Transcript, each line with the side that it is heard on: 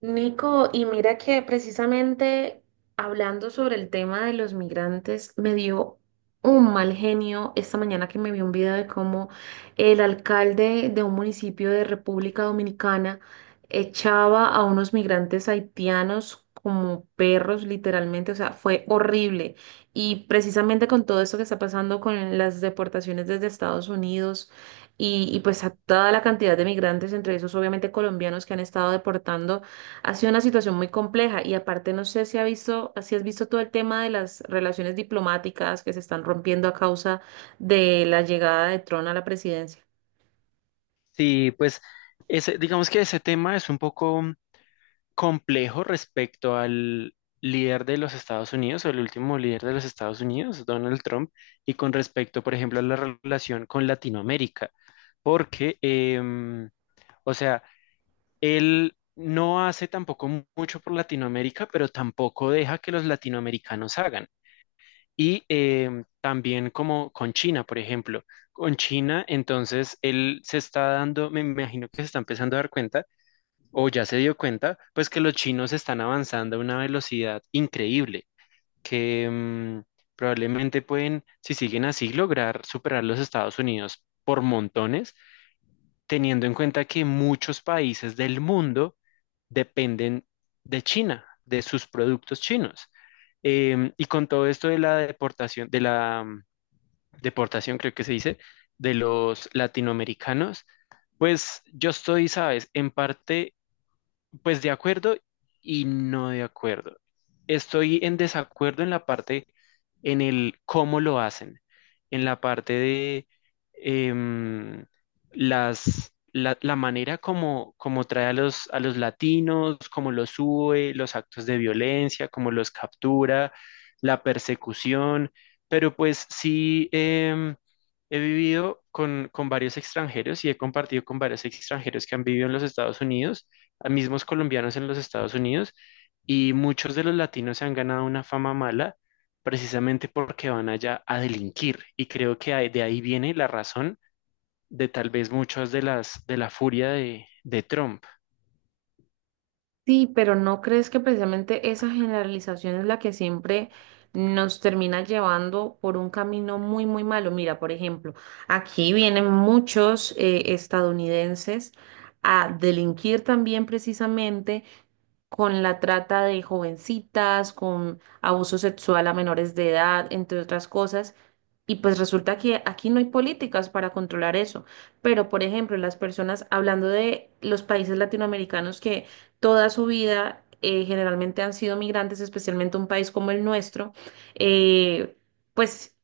right: Nico, y mira que precisamente hablando sobre el tema de los migrantes, me dio un mal genio esta mañana que me vi un video de cómo el alcalde de un municipio de República Dominicana echaba a unos migrantes haitianos como perros, literalmente, o sea, fue horrible. Y precisamente con todo esto que está pasando con las deportaciones desde Estados Unidos y pues a toda la cantidad de migrantes, entre esos obviamente colombianos que han estado deportando. Ha sido una situación muy compleja y aparte no sé si ha visto, si has visto todo el tema de las relaciones diplomáticas que se están rompiendo a causa de la llegada de Trump a la presidencia.
left: Sí, pues ese, digamos que ese tema es un poco complejo respecto al líder de los Estados Unidos o el último líder de los Estados Unidos, Donald Trump, y con respecto, por ejemplo, a la relación con Latinoamérica, porque, o sea, él no hace tampoco mucho por Latinoamérica, pero tampoco deja que los latinoamericanos hagan. Y también como con China, por ejemplo. Con China, entonces él se está dando, me imagino que se está empezando a dar cuenta, o ya se dio cuenta, pues que los chinos están avanzando a una velocidad increíble, que probablemente pueden, si siguen así, lograr superar los Estados Unidos por montones, teniendo en cuenta que muchos países del mundo dependen de China, de sus productos chinos. Y con todo esto de la deportación, de la deportación creo que se dice, de los latinoamericanos, pues yo estoy, sabes, en parte pues de acuerdo y no de acuerdo. Estoy en desacuerdo en la parte, en el cómo lo hacen, en la parte de em, las, la manera como, como trae a los latinos, cómo los sube, los actos de violencia, cómo los captura, la persecución. Pero pues sí, he vivido con varios extranjeros y he compartido con varios extranjeros que han vivido en los Estados Unidos a mismos colombianos en los Estados Unidos y muchos de los latinos se han ganado una fama mala precisamente porque van allá a delinquir y creo que de ahí viene la razón de tal vez muchas de las de la furia de Trump.
right: Sí, pero ¿no crees que precisamente esa generalización es la que siempre nos termina llevando por un camino muy, muy malo? Mira, por ejemplo, aquí vienen muchos estadounidenses a delinquir también precisamente con la trata de jovencitas, con abuso sexual a menores de edad, entre otras cosas. Y pues resulta que aquí no hay políticas para controlar eso. Pero, por ejemplo, las personas, hablando de los países latinoamericanos que toda su vida generalmente han sido migrantes, especialmente un país como el nuestro, eh, pues...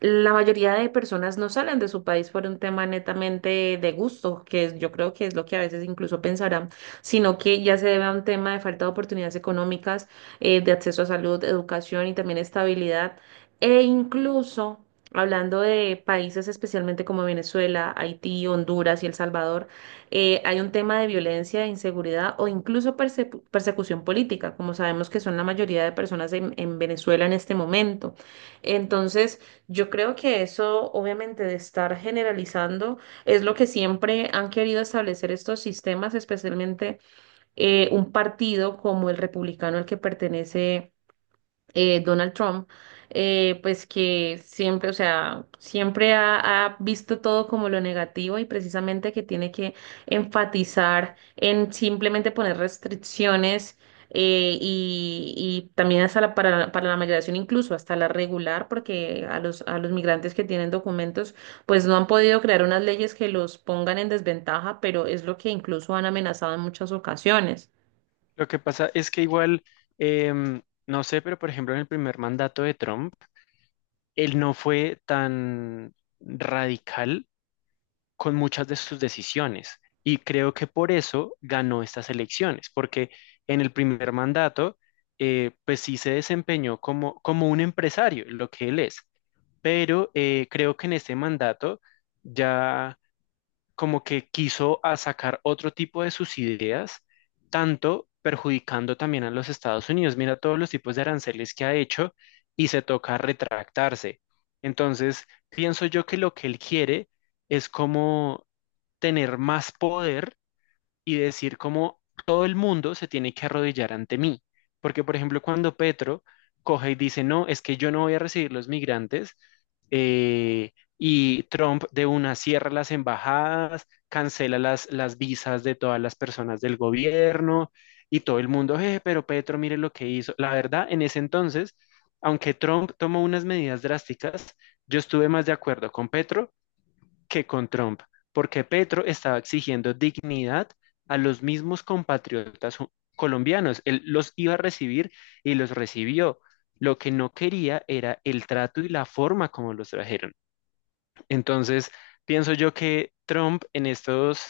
right: La mayoría de personas no salen de su país por un tema netamente de gusto, yo creo que es lo que a veces incluso pensarán, sino que ya se debe a un tema de falta de oportunidades económicas, de acceso a salud, educación y también estabilidad. E incluso, hablando de países especialmente como Venezuela, Haití, Honduras y El Salvador, hay un tema de violencia, de inseguridad o incluso persecución política, como sabemos que son la mayoría de personas en Venezuela en este momento. Entonces, yo creo que eso, obviamente, de estar generalizando es lo que siempre han querido establecer estos sistemas, especialmente un partido como el republicano al que pertenece Donald Trump, pues que siempre, o sea, siempre ha visto todo como lo negativo y precisamente que tiene que enfatizar en simplemente poner restricciones. Y también hasta para la migración, incluso hasta la regular, porque a a los migrantes que tienen documentos, pues no han podido crear unas leyes que los pongan en desventaja, pero es lo que incluso han amenazado en muchas ocasiones.
left: Lo que pasa es que igual, em, no sé, pero por ejemplo en el primer mandato de Trump, él no fue tan radical con muchas de sus decisiones. Y creo que por eso ganó estas elecciones, porque en el primer mandato, pues sí se desempeñó como, como un empresario, lo que él es. Pero creo que en este mandato ya como que quiso a sacar otro tipo de sus ideas, tanto perjudicando también a los Estados Unidos. Mira todos los tipos de aranceles que ha hecho y se toca retractarse. Entonces, pienso yo que lo que él quiere es como tener más poder y decir como todo el mundo se tiene que arrodillar ante mí. Porque, por ejemplo, cuando Petro coge y dice, no, es que yo no voy a recibir los migrantes, eh, y Trump de una cierra las embajadas, cancela las visas de todas las personas del gobierno y todo el mundo, pero Petro, mire lo que hizo". La verdad, en ese entonces, aunque Trump tomó unas medidas drásticas, yo estuve más de acuerdo con Petro que con Trump, porque Petro estaba exigiendo dignidad a los mismos compatriotas colombianos. Él los iba a recibir y los recibió. Lo que no quería era el trato y la forma como los trajeron. Entonces, pienso yo que Trump en estos,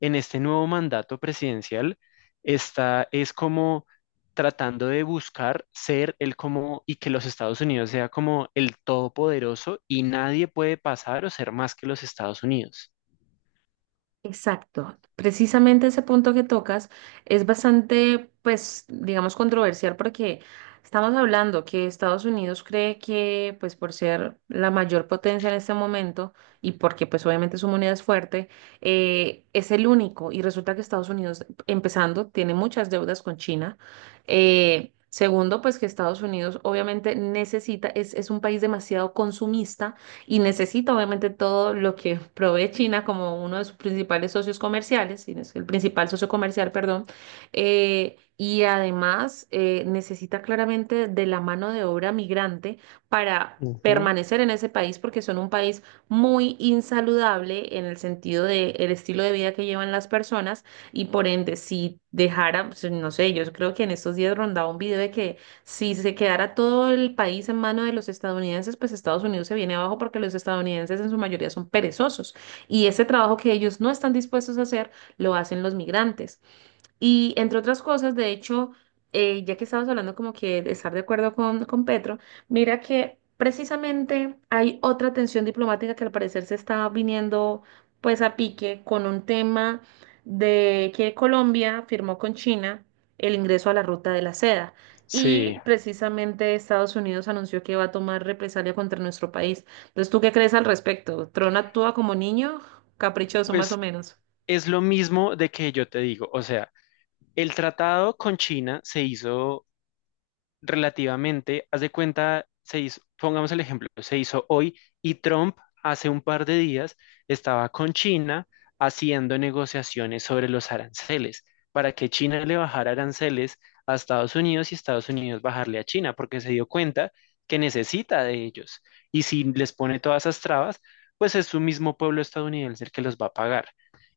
left: en este nuevo mandato presidencial está, es como tratando de buscar ser el como y que los Estados Unidos sea como el todopoderoso y nadie puede pasar o ser más que los Estados Unidos.
right: Exacto. Precisamente ese punto que tocas es bastante, pues, digamos, controversial porque estamos hablando que Estados Unidos cree que, pues, por ser la mayor potencia en este momento y porque, pues, obviamente su moneda es fuerte, es el único. Y resulta que Estados Unidos, empezando, tiene muchas deudas con China. Segundo, pues que Estados Unidos obviamente necesita, es un país demasiado consumista y necesita obviamente todo lo que provee China como uno de sus principales socios comerciales, si no es el principal socio comercial, perdón, y además necesita claramente de la mano de obra migrante para...
left: Ujú.
right: permanecer en ese país porque son un país muy insaludable en el sentido de el estilo de vida que llevan las personas y por ende si dejara, pues, no sé, yo creo que en estos días rondaba un video de que si se quedara todo el país en mano de los estadounidenses, pues Estados Unidos se viene abajo porque los estadounidenses en su mayoría son perezosos y ese trabajo que ellos no están dispuestos a hacer lo hacen los migrantes. Y entre otras cosas, de hecho, ya que estabas hablando como que de estar de acuerdo con Petro, mira que precisamente hay otra tensión diplomática que al parecer se está viniendo pues a pique con un tema de que Colombia firmó con China el ingreso a la ruta de la seda.
left: Sí,
right: Y precisamente Estados Unidos anunció que va a tomar represalia contra nuestro país. Entonces, ¿tú qué crees al respecto? ¿Tron actúa como niño? Caprichoso, más o
left: pues
right: menos.
left: es lo mismo de que yo te digo, o sea, el tratado con China se hizo relativamente, haz de cuenta, se hizo, pongamos el ejemplo, se hizo hoy y Trump hace un par de días estaba con China haciendo negociaciones sobre los aranceles para que China le bajara aranceles a Estados Unidos y Estados Unidos bajarle a China, porque se dio cuenta que necesita de ellos. Y si les pone todas esas trabas, pues es su mismo pueblo estadounidense el que los va a pagar.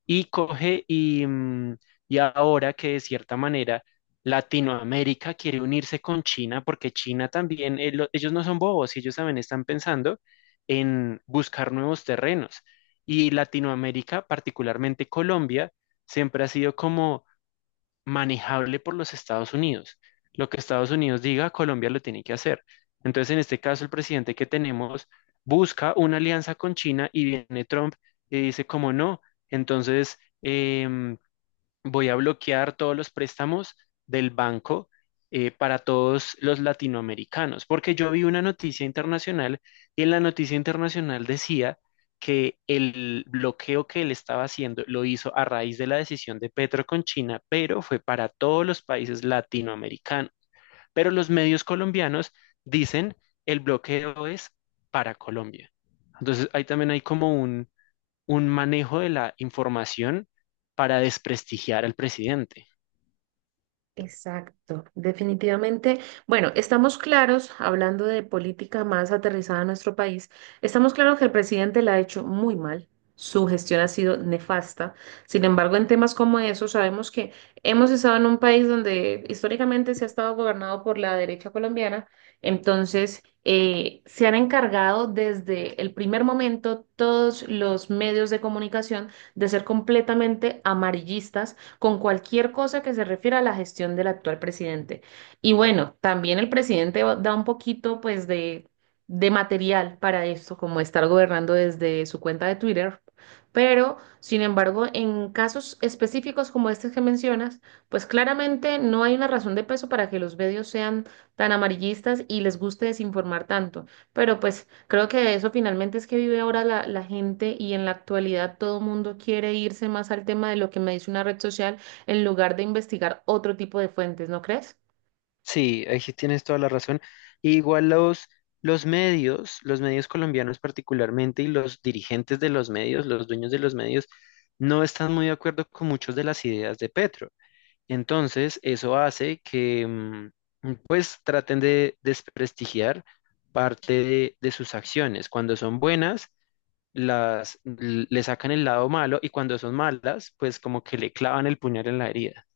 left: Y coge y, y ahora que de cierta manera Latinoamérica quiere unirse con China porque China también, ellos no son bobos, ellos también están pensando en buscar nuevos terrenos. Y Latinoamérica, particularmente Colombia, siempre ha sido como manejable por los Estados Unidos. Lo que Estados Unidos diga, Colombia lo tiene que hacer. Entonces, en este caso, el presidente que tenemos busca una alianza con China y viene Trump y dice, como no, entonces... em, voy a bloquear todos los préstamos del banco para todos los latinoamericanos, porque yo vi una noticia internacional y en la noticia internacional decía que el bloqueo que él estaba haciendo lo hizo a raíz de la decisión de Petro con China, pero fue para todos los países latinoamericanos. Pero los medios colombianos dicen el bloqueo es para Colombia. Entonces ahí también hay como un manejo de la información para desprestigiar al presidente.
right: Exacto, definitivamente. Bueno, estamos claros, hablando de política más aterrizada a nuestro país, estamos claros que el presidente la ha hecho muy mal, su gestión ha sido nefasta. Sin embargo, en temas como esos, sabemos que hemos estado en un país donde históricamente se ha estado gobernado por la derecha colombiana, entonces se han encargado desde el primer momento todos los medios de comunicación de ser completamente amarillistas con cualquier cosa que se refiera a la gestión del actual presidente. Y bueno, también el presidente da un poquito pues de material para esto, como estar gobernando desde su cuenta de Twitter. Pero, sin embargo, en casos específicos como este que mencionas, pues claramente no hay una razón de peso para que los medios sean tan amarillistas y les guste desinformar tanto. Pero pues creo que de eso finalmente es que vive ahora la gente y en la actualidad todo el mundo quiere irse más al tema de lo que me dice una red social en lugar de investigar otro tipo de fuentes, ¿no crees?
left: Sí, ahí sí tienes toda la razón. Y igual los medios colombianos particularmente y los dirigentes de los medios, los dueños de los medios, no están muy de acuerdo con muchas de las ideas de Petro. Entonces, eso hace que pues traten de desprestigiar parte de sus acciones. Cuando son buenas, las, le sacan el lado malo y cuando son malas, pues como que le clavan el puñal en la herida.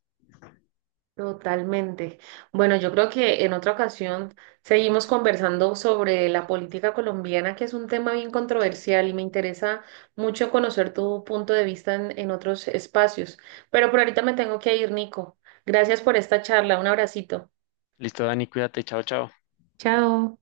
right: Totalmente. Bueno, yo creo que en otra ocasión seguimos conversando sobre la política colombiana, que es un tema bien controversial y me interesa mucho conocer tu punto de vista en otros espacios. Pero por ahorita me tengo que ir, Nico. Gracias por esta charla. Un abracito.
left: Listo, Dani, cuídate, chao, chao.
right: Chao.